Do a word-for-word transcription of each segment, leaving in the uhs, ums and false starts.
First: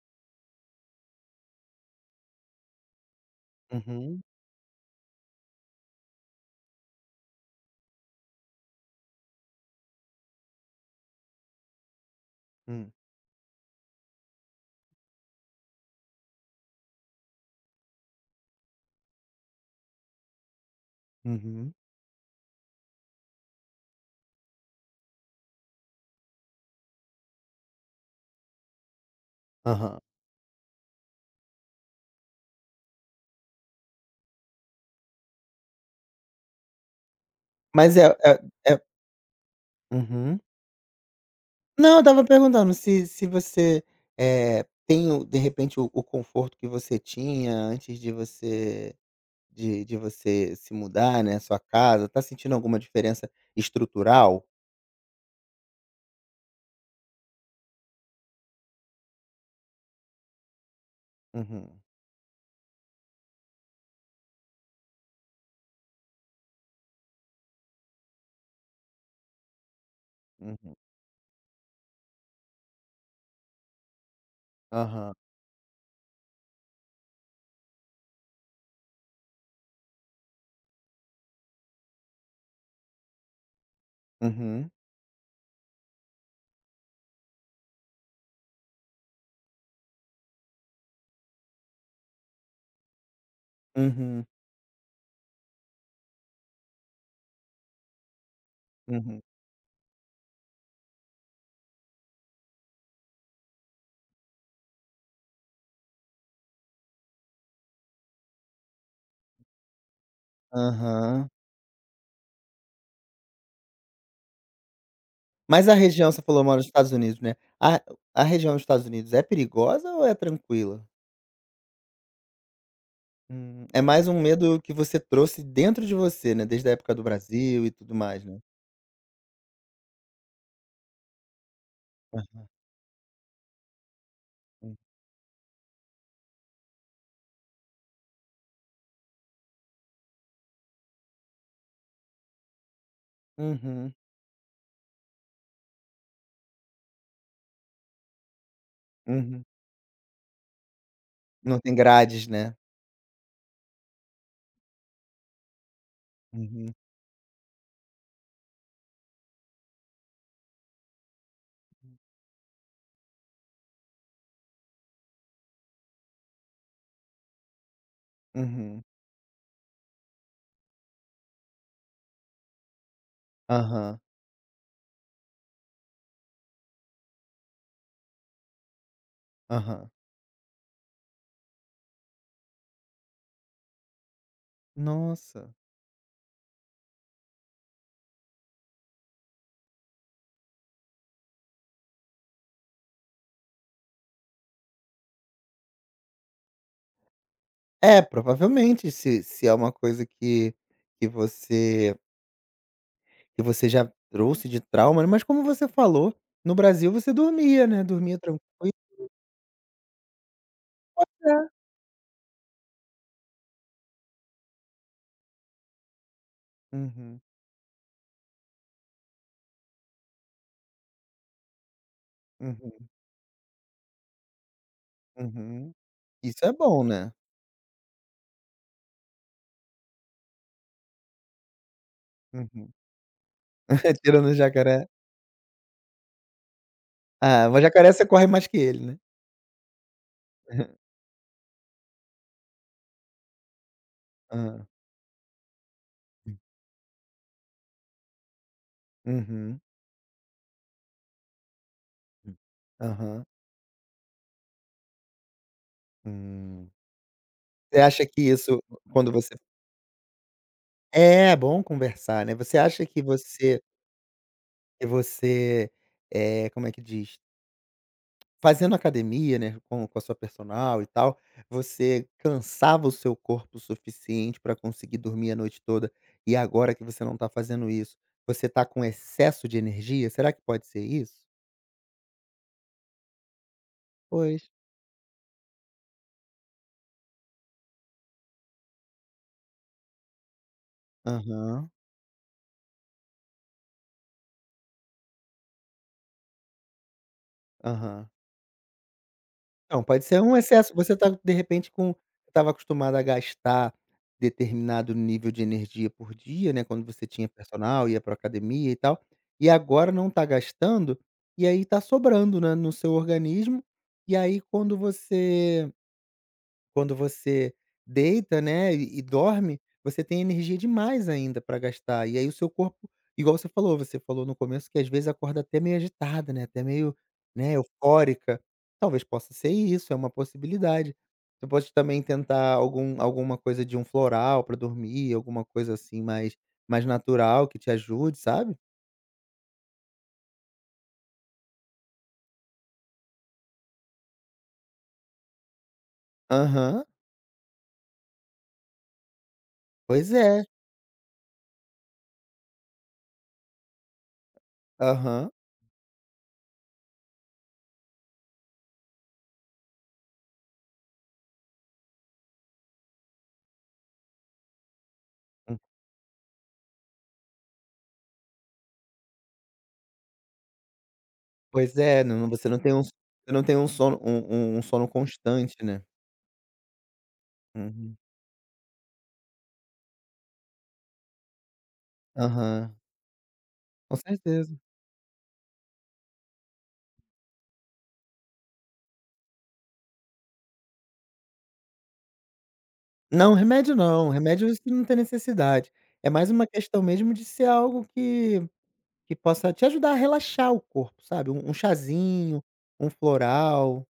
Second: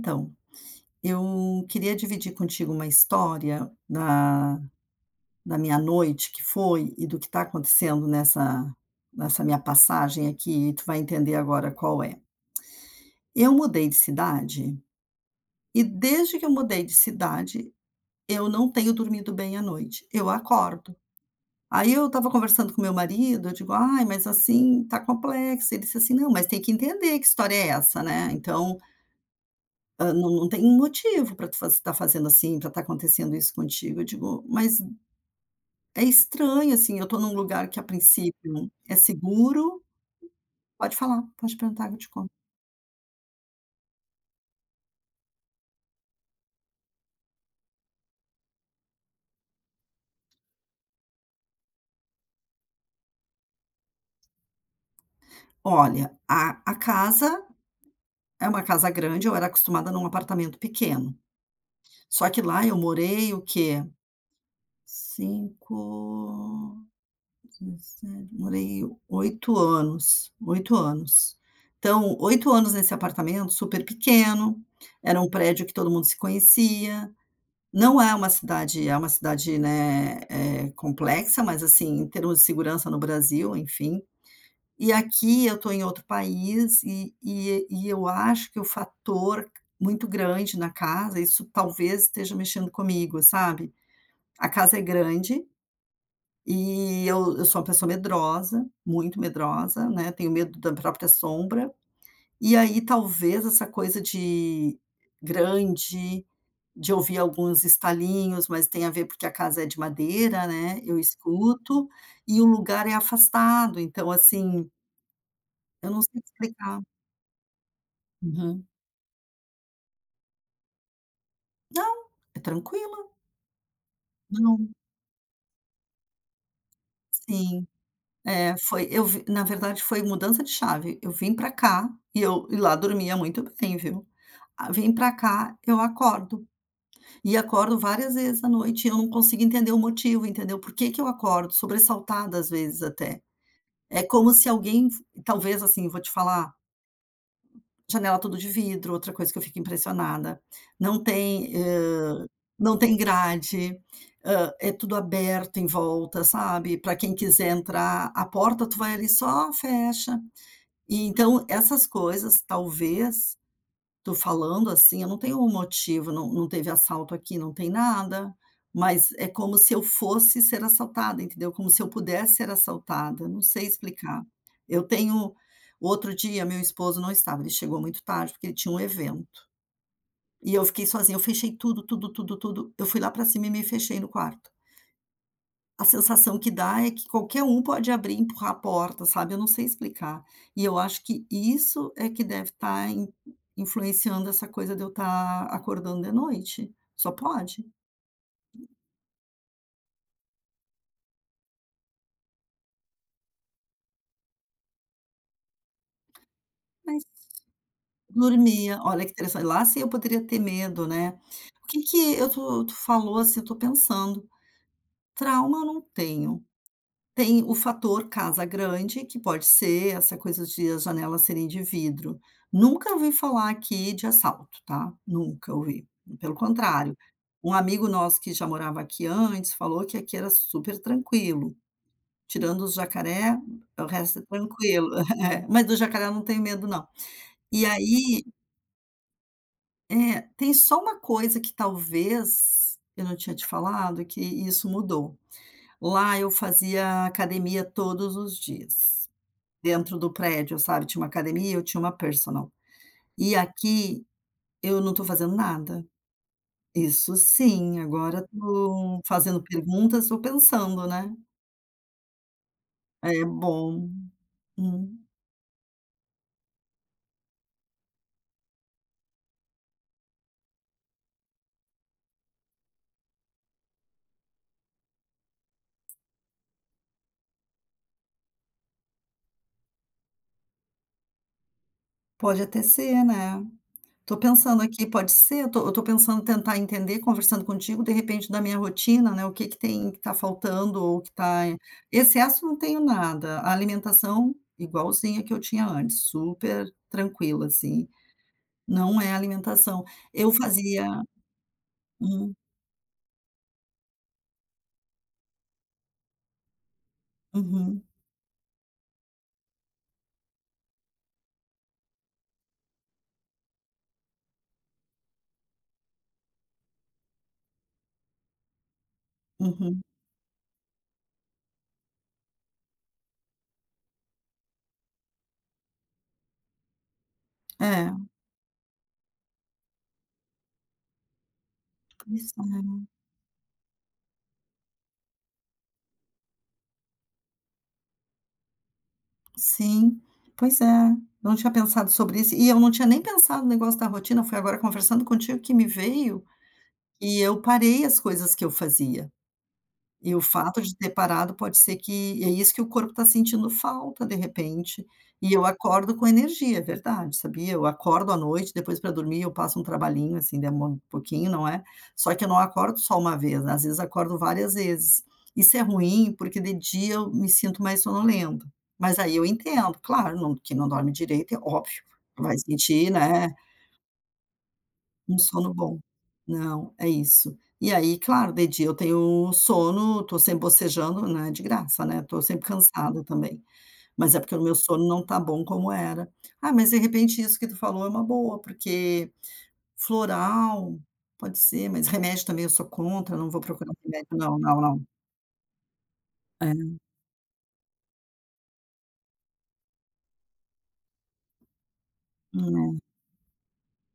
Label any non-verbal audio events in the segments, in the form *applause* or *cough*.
Então, eu queria dividir contigo uma história Uhum, da da minha noite que foi e do que está acontecendo nessa nessa minha passagem aqui, e tu vai entender agora qual é. hum, Eu mudei de cidade e desde que eu mudei de cidade, eu não tenho dormido bem à noite, eu acordo. uhum, Aí eu estava conversando com meu marido, eu digo: "Ai, mas assim, tá complexo". Ele disse assim: "Não, mas tem que entender que história é essa, né, então aham. Hã, não não tem um motivo para tu faz tá fazendo assim, para estar acontecendo isso contigo". Eu digo: "Mas é estranho, assim, eu estou num lugar que a Mas é princípio é é é seguro, uhum. pode falar, pode perguntar que Não, eu eu te estava conto". perguntando se se você, eh, tem o de repente o o conforto que você tinha antes de você de de você se mudar, né, sua casa, tá sentindo alguma diferença estrutural? Olha, a a casa é uma casa grande, eu era acostumada num apartamento pequeno, Uhum, só que lá eu morei o quê? Cinco, dezessete, morei oito anos, oito uhum, anos. Então, oito anos nesse apartamento super pequeno, aham, era um prédio que todo mundo se conhecia. Não é uma cidade É uma cidade, né, eh, complexa, mas, assim, em termos de segurança, no Brasil, enfim. uhum, E aqui eu estou em outro país e e e eu acho que o fator muito grande na casa, isso talvez esteja mexendo comigo, sabe. uhum, A casa é grande e eu eu sou uma pessoa medrosa, muito uhum, medrosa, né, tenho medo da própria sombra. E aí talvez essa coisa de grande, de ouvir alguns estalinhos, mas tem a ver porque a casa é de madeira, né, eu aham. escuto, e o lugar é afastado, então assim, Mas a eu não região sei você falou mora nos explicar. Estados Unidos, né, a a região dos Uhum. Estados Unidos é perigosa ou é tranquila? Não, é tranquila. Hum, é mais um medo Não, que você trouxe dentro de você, né, desde a época do Brasil sim. e tudo mais, né. É, foi, eu vi, na verdade foi mudança de chave, eu vim pra cá e eu Aham. e lá dormia muito bem, viu. Ah, vim pra cá, eu acordo, e acordo várias vezes à noite e eu não consigo entender o motivo, entendeu, por que que eu acordo, sobressaltada às vezes até. Uhum, É como se alguém talvez, assim, vou te falar, janela tudo de vidro, outra coisa que eu uhum. fico impressionada, não tem, Não tem hã, grades, né. não tem grade, hã, é tudo aberto em volta, Uhum, sabe, para quem quiser entrar, a porta tu vai ali só fecha. E então essas coisas talvez. Tô falando, assim, eu não tenho um motivo, não não teve assalto aqui, não tem nada, uhum. mas é como se eu fosse ser assaltada, entendeu? Como se eu pudesse ser assaltada, não sei Aham, explicar. Eu tenho Outro dia meu esposo não estava, ele chegou muito tarde, porque ele tinha um evento, aham. e eu fiquei sozinha, eu fechei tudo, tudo, tudo, tudo, eu fui lá para cima e me fechei no quarto. Nossa. A sensação que dá é que qualquer um pode abrir e empurrar a porta, sabe, eu não sei explicar. E eu acho que isso é que deve estar influenciando essa coisa de eu estar acordando de noite, só pode. É, provavelmente se se é uma coisa que que você que você já trouxe de trauma, né? Mas como você falou, no Brasil Mas você dormia, né, dormia tranquilo. dormia, olha que interessante, lá sim eu poderia ter medo, né. O que que eu tu tu falou assim, eu estou pensando, trauma eu não tenho. Uhum, Tem o fator casa grande, que pode ser essa coisa de as janelas serem de vidro. uhum, Nunca ouvi falar aqui de assalto, tá, nunca uhum. ouvi, pelo Isso é bom, contrário. né. Um amigo nosso que já morava aqui antes falou que aqui era super tranquilo, tirando Uhum. os jacaré, o *laughs* resto é Tirando o jacaré. tranquilo. *laughs* É, mas do jacaré eu não tenho medo não. Ah, mas E jacaré você aí corre mais que ele, né? é, tem só *laughs* uma coisa que talvez eu não tinha te falado, que Hã. isso mudou. Lá eu fazia academia todos os dias. Uhum. Dentro do prédio, sabe, tinha uma academia, eu tinha uma personal. Aham. E aqui eu não estou fazendo nada. Hum. Isso sim, Você acha agora que isso estou quando você fazendo perguntas, estou pensando, né. É bom conversar, né. Você acha que É você bom. que Hum, você, é como é que diz? Fazendo academia, né, com com a sua personal e tal, você cansava o seu corpo o suficiente para conseguir dormir a noite toda, e agora que você não tá fazendo isso, você tá com excesso de energia? Será que pode ser isso? Pode até ser, né. Tô Pois. pensando aqui, pode ser, eu tô eu tô pensando em tentar entender, conversando contigo, de repente, da minha rotina, né, o que que tem, que está faltando ou que está Aham, excesso, não tenho nada. A alimentação, igualzinha que eu tinha antes, super tranquila, assim. aham. Não é Não, alimentação. pode ser Eu um excesso. Você fazia tá, de repente, com hum, estava acostumado a gastar determinado nível de energia por dia, né, quando você tinha uhum, personal, ia para academia e tal, e agora não tá gastando, e aí tá sobrando, né, no seu organismo, e aí quando você quando você deita, né, e e dorme, uhum. você tem energia demais ainda para gastar. E aí o seu corpo, igual você falou, você falou no começo que às vezes acorda até meio agitada, né, até meio, né, É, eufórica. Talvez possa ser isso, é uma possibilidade. Você pode também pois tentar é. algum alguma coisa de um floral para dormir, alguma coisa assim mais mais natural que te ajude, sabe? Sim, pois é. Não tinha pensado sobre isso e eu não tinha nem pensado no negócio da rotina, foi agora conversando contigo que me veio, Aham, e eu parei as coisas que eu fazia. pois E o é. fato de ter parado pode ser que é isso que o corpo está sentindo falta, de repente. Aham. E eu acordo com energia, é verdade, sabia? Eu acordo à noite, depois para dormir eu passo um trabalhinho, assim, demora um pouquinho, não é? Só que eu não acordo só uma vez, né, às vezes acordo várias vezes. Isso Hum, é ruim, porque de dia eu me sinto mais sonolenta, mas aí eu entendo, claro, não quem não dorme direito é pois óbvio, é, não vai você não tem um sentir, você né, não tem um sono um um um sono um sono constante, bom. né? Não, é isso. E Uhum. aí, claro, de dia eu tenho sono, estou sempre bocejando, não é de graça, né, estou sempre Aham, cansada também, com mas é porque o meu certeza. sono não está bom como era. Ah, mas de repente isso que tu falou é uma boa, porque floral pode ser, mas remédio também, eu sou contra, não Não, vou procurar remédio remédio não, não, remédio não, isso não. não tem necessidade. É mais uma É, questão mesmo de ser algo que que possa te ajudar a relaxar o corpo, sabe, um um chazinho, não, um floral,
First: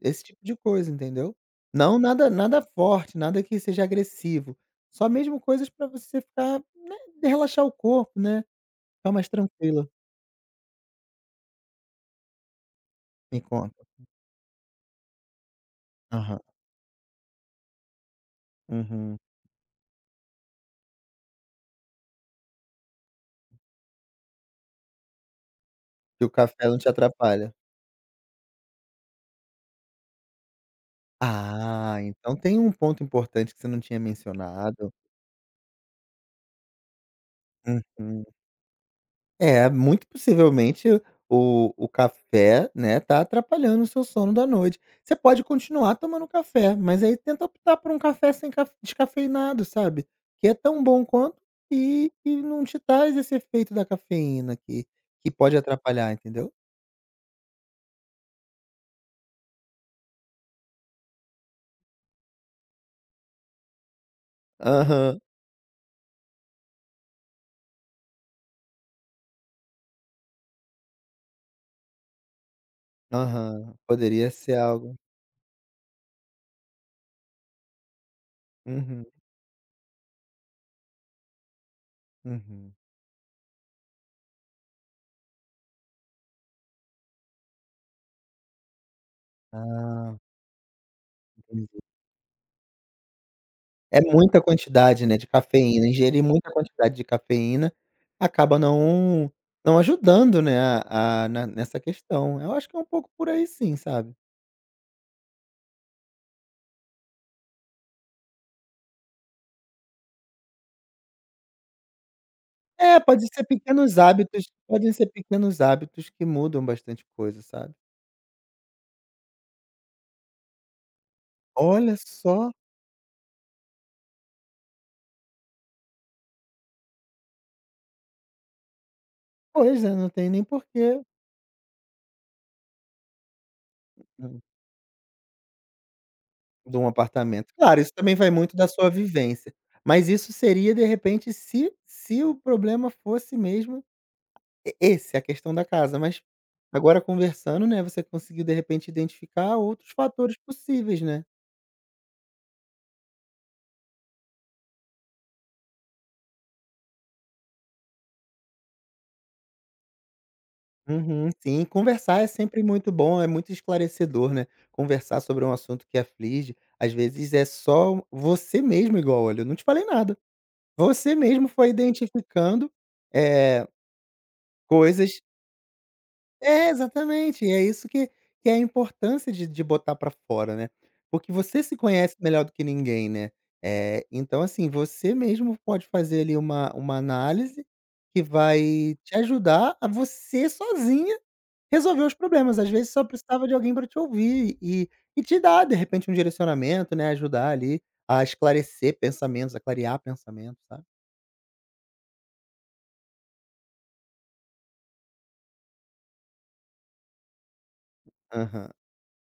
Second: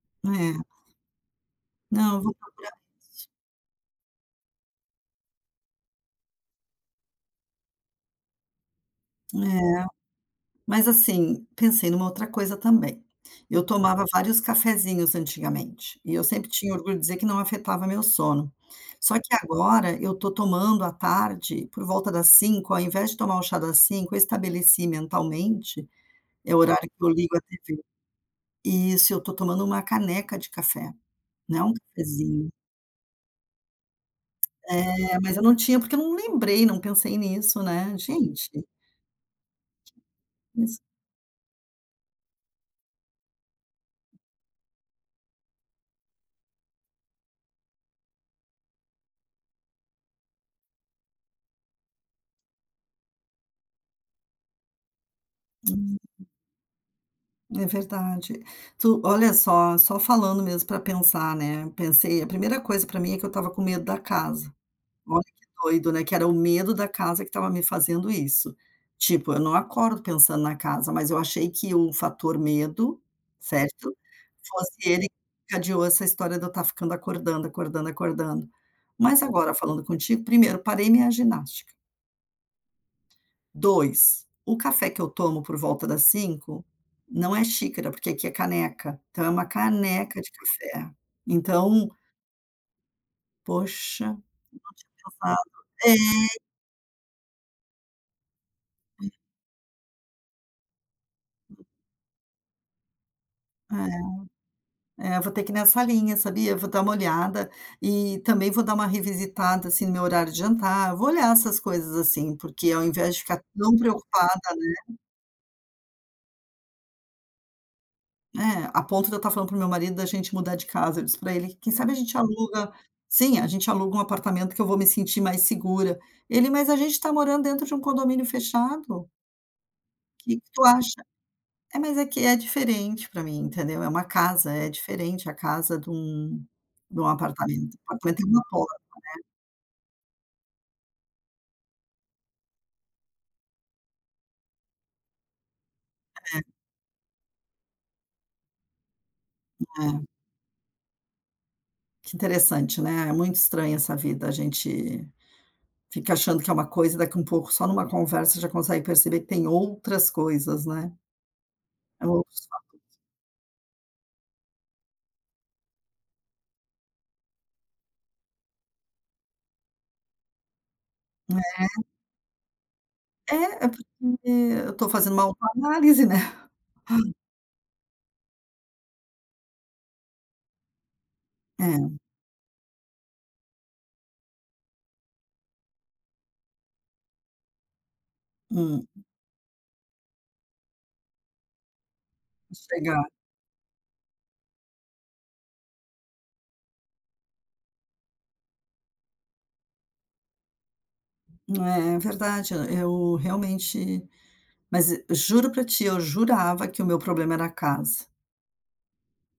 esse tipo de é, coisa, entendeu. Não, não, eu nada vou nada procurar, forte, nada que seja agressivo, só mesmo coisas para você ficar, né, de relaxar o corpo, né, ficar mais é. tranquila. Mas assim, pensei numa outra coisa também. Me Eu conta. tomava, uhum, vários cafezinhos antigamente, e eu Aham, sempre tinha orgulho de dizer que não afetava meu sono. Só uhum. que agora eu tô tomando à tarde, por volta das cinco, ao invés de tomar o chá das cinco, eu estabeleci mentalmente, E o é o café não horário te que eu ligo a atrapalha? tê vê. Isso, eu tô tomando uma caneca de café, não é um Ah, então cafezinho. tem um ponto importante que você não tinha mencionado. É, mas eu não tinha, porque eu não lembrei, não pensei nisso, né. Uhum. Gente, É, muito isso possivelmente o o café, né, tá atrapalhando o seu sono da noite. Você pode continuar tomando café, mas aí tenta optar por um café sem caf descafeinado, sabe, que é tão bom quanto e e não te traz esse efeito da cafeína que que pode hum. atrapalhar, entendeu? É verdade. Tu olha só, só falando mesmo para pensar, né, pensei, a primeira coisa para mim é que eu estava com medo da casa. Aham, Olha que doido, né, que era o medo da casa que estava me fazendo isso. Tipo, eu não acordo pensando na casa, mas eu achei que o fator medo, aham. certo, Poderia ser fosse algo. ele que encadeou essa história de eu estar ficando acordando, acordando, acordando. Uhum, Mas agora falando contigo, primeiro parei minha ginástica, uhum. dois, o café que eu tomo por volta das cinco, não é xícara, porque aqui é caneca, então é uma Ah, caneca de café. Então, é poxa, muita quantidade, né, de passado. cafeína, ingerir muita quantidade de cafeína acaba não não ajudando, né, a a na nessa questão. Eu acho que é um pouco por aí sim, É, sabe. é, é, vou ter que ir nessa linha, sabia? Vou dar uma olhada e também vou dar uma revisitada, assim, no meu horário de jantar, vou olhar essas coisas, assim, porque ao É, invés de pode ficar ser tão pequenos preocupada, hábitos, podem ser pequenos hábitos que mudam bastante coisa, sabe. é, a ponto de eu estar falando para o meu marido da gente mudar de casa, eu disse para ele: "Quem sabe a Olha gente só. aluga". Sim, a gente aluga um apartamento que eu vou me sentir mais segura. Ele: "Mas a gente está morando dentro de um condomínio fechado, o Pois é, não tem que nem que tu acha?" porquê É, mas é que é diferente para mim, entendeu, é uma hum, casa, é diferente a casa de um de um de um apartamento. apartamento. Claro, isso O também apartamento é vai uma muito da porta, sua vivência, mas isso seria de repente se se o problema fosse mesmo e esse é a questão da casa, mas agora conversando, né, você conseguiu de repente identificar outros né. fatores possíveis, né. Que interessante, né, é muito estranha essa vida, a gente fica achando que é uma coisa, daqui um pouco só numa conversa já consegue perceber que tem outras coisas, né. Uhum, sim, É conversar é outros sempre muito bom, é muito esclarecedor, né, conversar sobre um assunto que aflige, às vezes é só você mesmo igual, olha, eu não te falei nada. Você mesmo foi identificando, É, eh, é porque eu estou fazendo coisas. uma autoanálise, né. É, exatamente. E é isso que que é a importância de de botar pra fora, né. Porque você se É, conhece melhor do que ninguém, né. É, então assim, você mesmo pode fazer ali uma uma análise que hum, vai te ajudar a você sozinha resolver os problemas. Às vezes só chegar precisava de alguém para te ouvir e e te dar, de repente, um direcionamento, né, ajudar ali a esclarecer pensamentos, a clarear pensamentos, sabe. é, é verdade, eu realmente, mas juro pra ti, eu jurava que o meu problema era a casa. Aham.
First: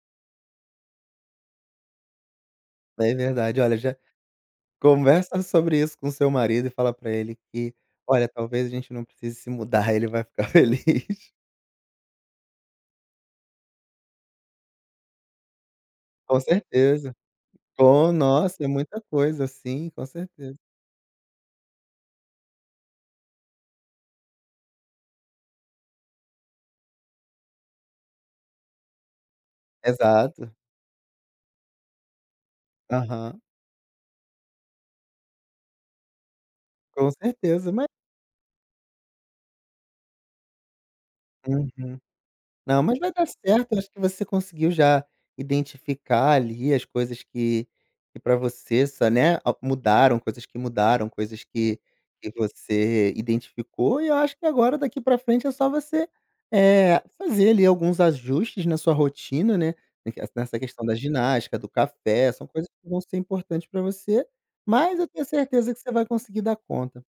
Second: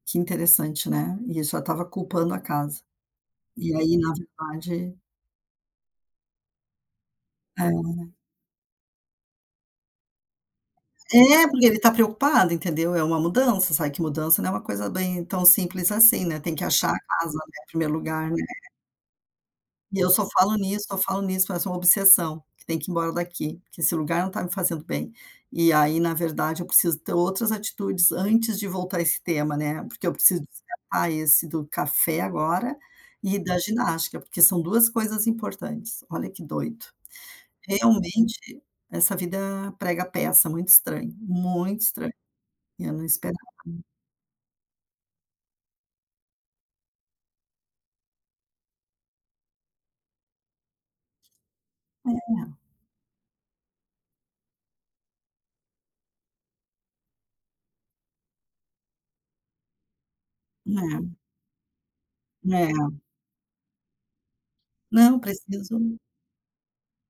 Que interessante, né. E eu só estava culpando a casa. É verdade. E Olha, já aí, na verdade, conversa sobre isso com seu marido e fala pra ele que: é. "Olha, talvez a gente não precise se mudar", *laughs* ele vai ficar *laughs* feliz. É, porque ele tá preocupado, entendeu, é uma mudança, sabe que mudança não é uma coisa bem tão simples assim, né, Com tem que achar a certeza. casa, né, em primeiro Com lugar, né. nossa, é muita coisa, sim, E com eu só falo certeza. nisso, só falo nisso, parece uma obsessão, que tem que ir embora daqui, que esse lugar não está me fazendo bem. E aí, na verdade, eu preciso ter outras atitudes antes de voltar a esse tema, né, porque eu preciso Exato. descartar esse do café agora e Aham. da ginástica, porque são duas coisas importantes. Olha que doido. Com certeza, mas Realmente, essa vida prega peça, muito estranho, muito uhum. estranho, Não, eu mas não vai dar esperava. certo. Eu acho que você conseguiu já identificar ali as coisas que que pra você só né, a mudaram, coisas que mudaram, coisas que que você identificou, e eu acho que agora daqui para frente é só você, eh, fazer ali alguns ajustes na sua rotina, né, em que nessa questão da É, ginástica, do café, são coisas é. que vão ser importantes para você, mas eu Não, tenho certeza que preciso você vai conseguir dar conta.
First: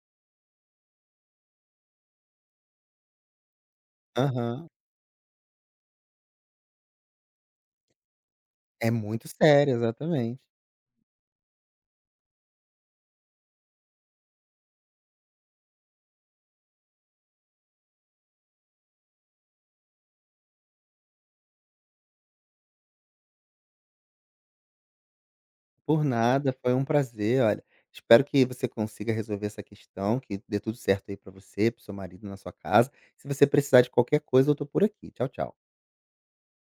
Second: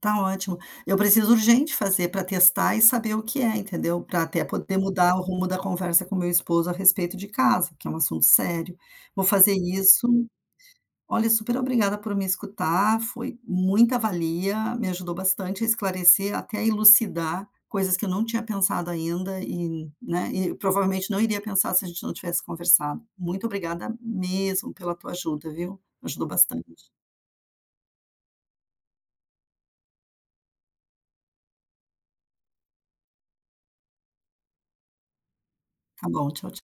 Tá ótimo. Eu preciso urgente fazer para testar e saber o que é, entendeu? Para até Aham. poder mudar o rumo da conversa com meu esposo a respeito de casa, que é um assunto sério. É Vou muito fazer sério, isso. exatamente. Olha, super obrigada por me escutar, foi muita valia, me ajudou bastante a esclarecer, até a elucidar coisas que eu não tinha pensado ainda e, né, e provavelmente não iria pensar se a gente não tivesse conversado. Muito obrigada mesmo pela tua ajuda, viu? Por Ajudou nada, foi um bastante. prazer, olha. Espero que você consiga resolver essa questão, que dê tudo certo aí pra você, pro seu marido, na sua casa. Se você precisar de qualquer coisa, eu tô por aqui. Tchau, tchau. Tá bom, tchau, tchau.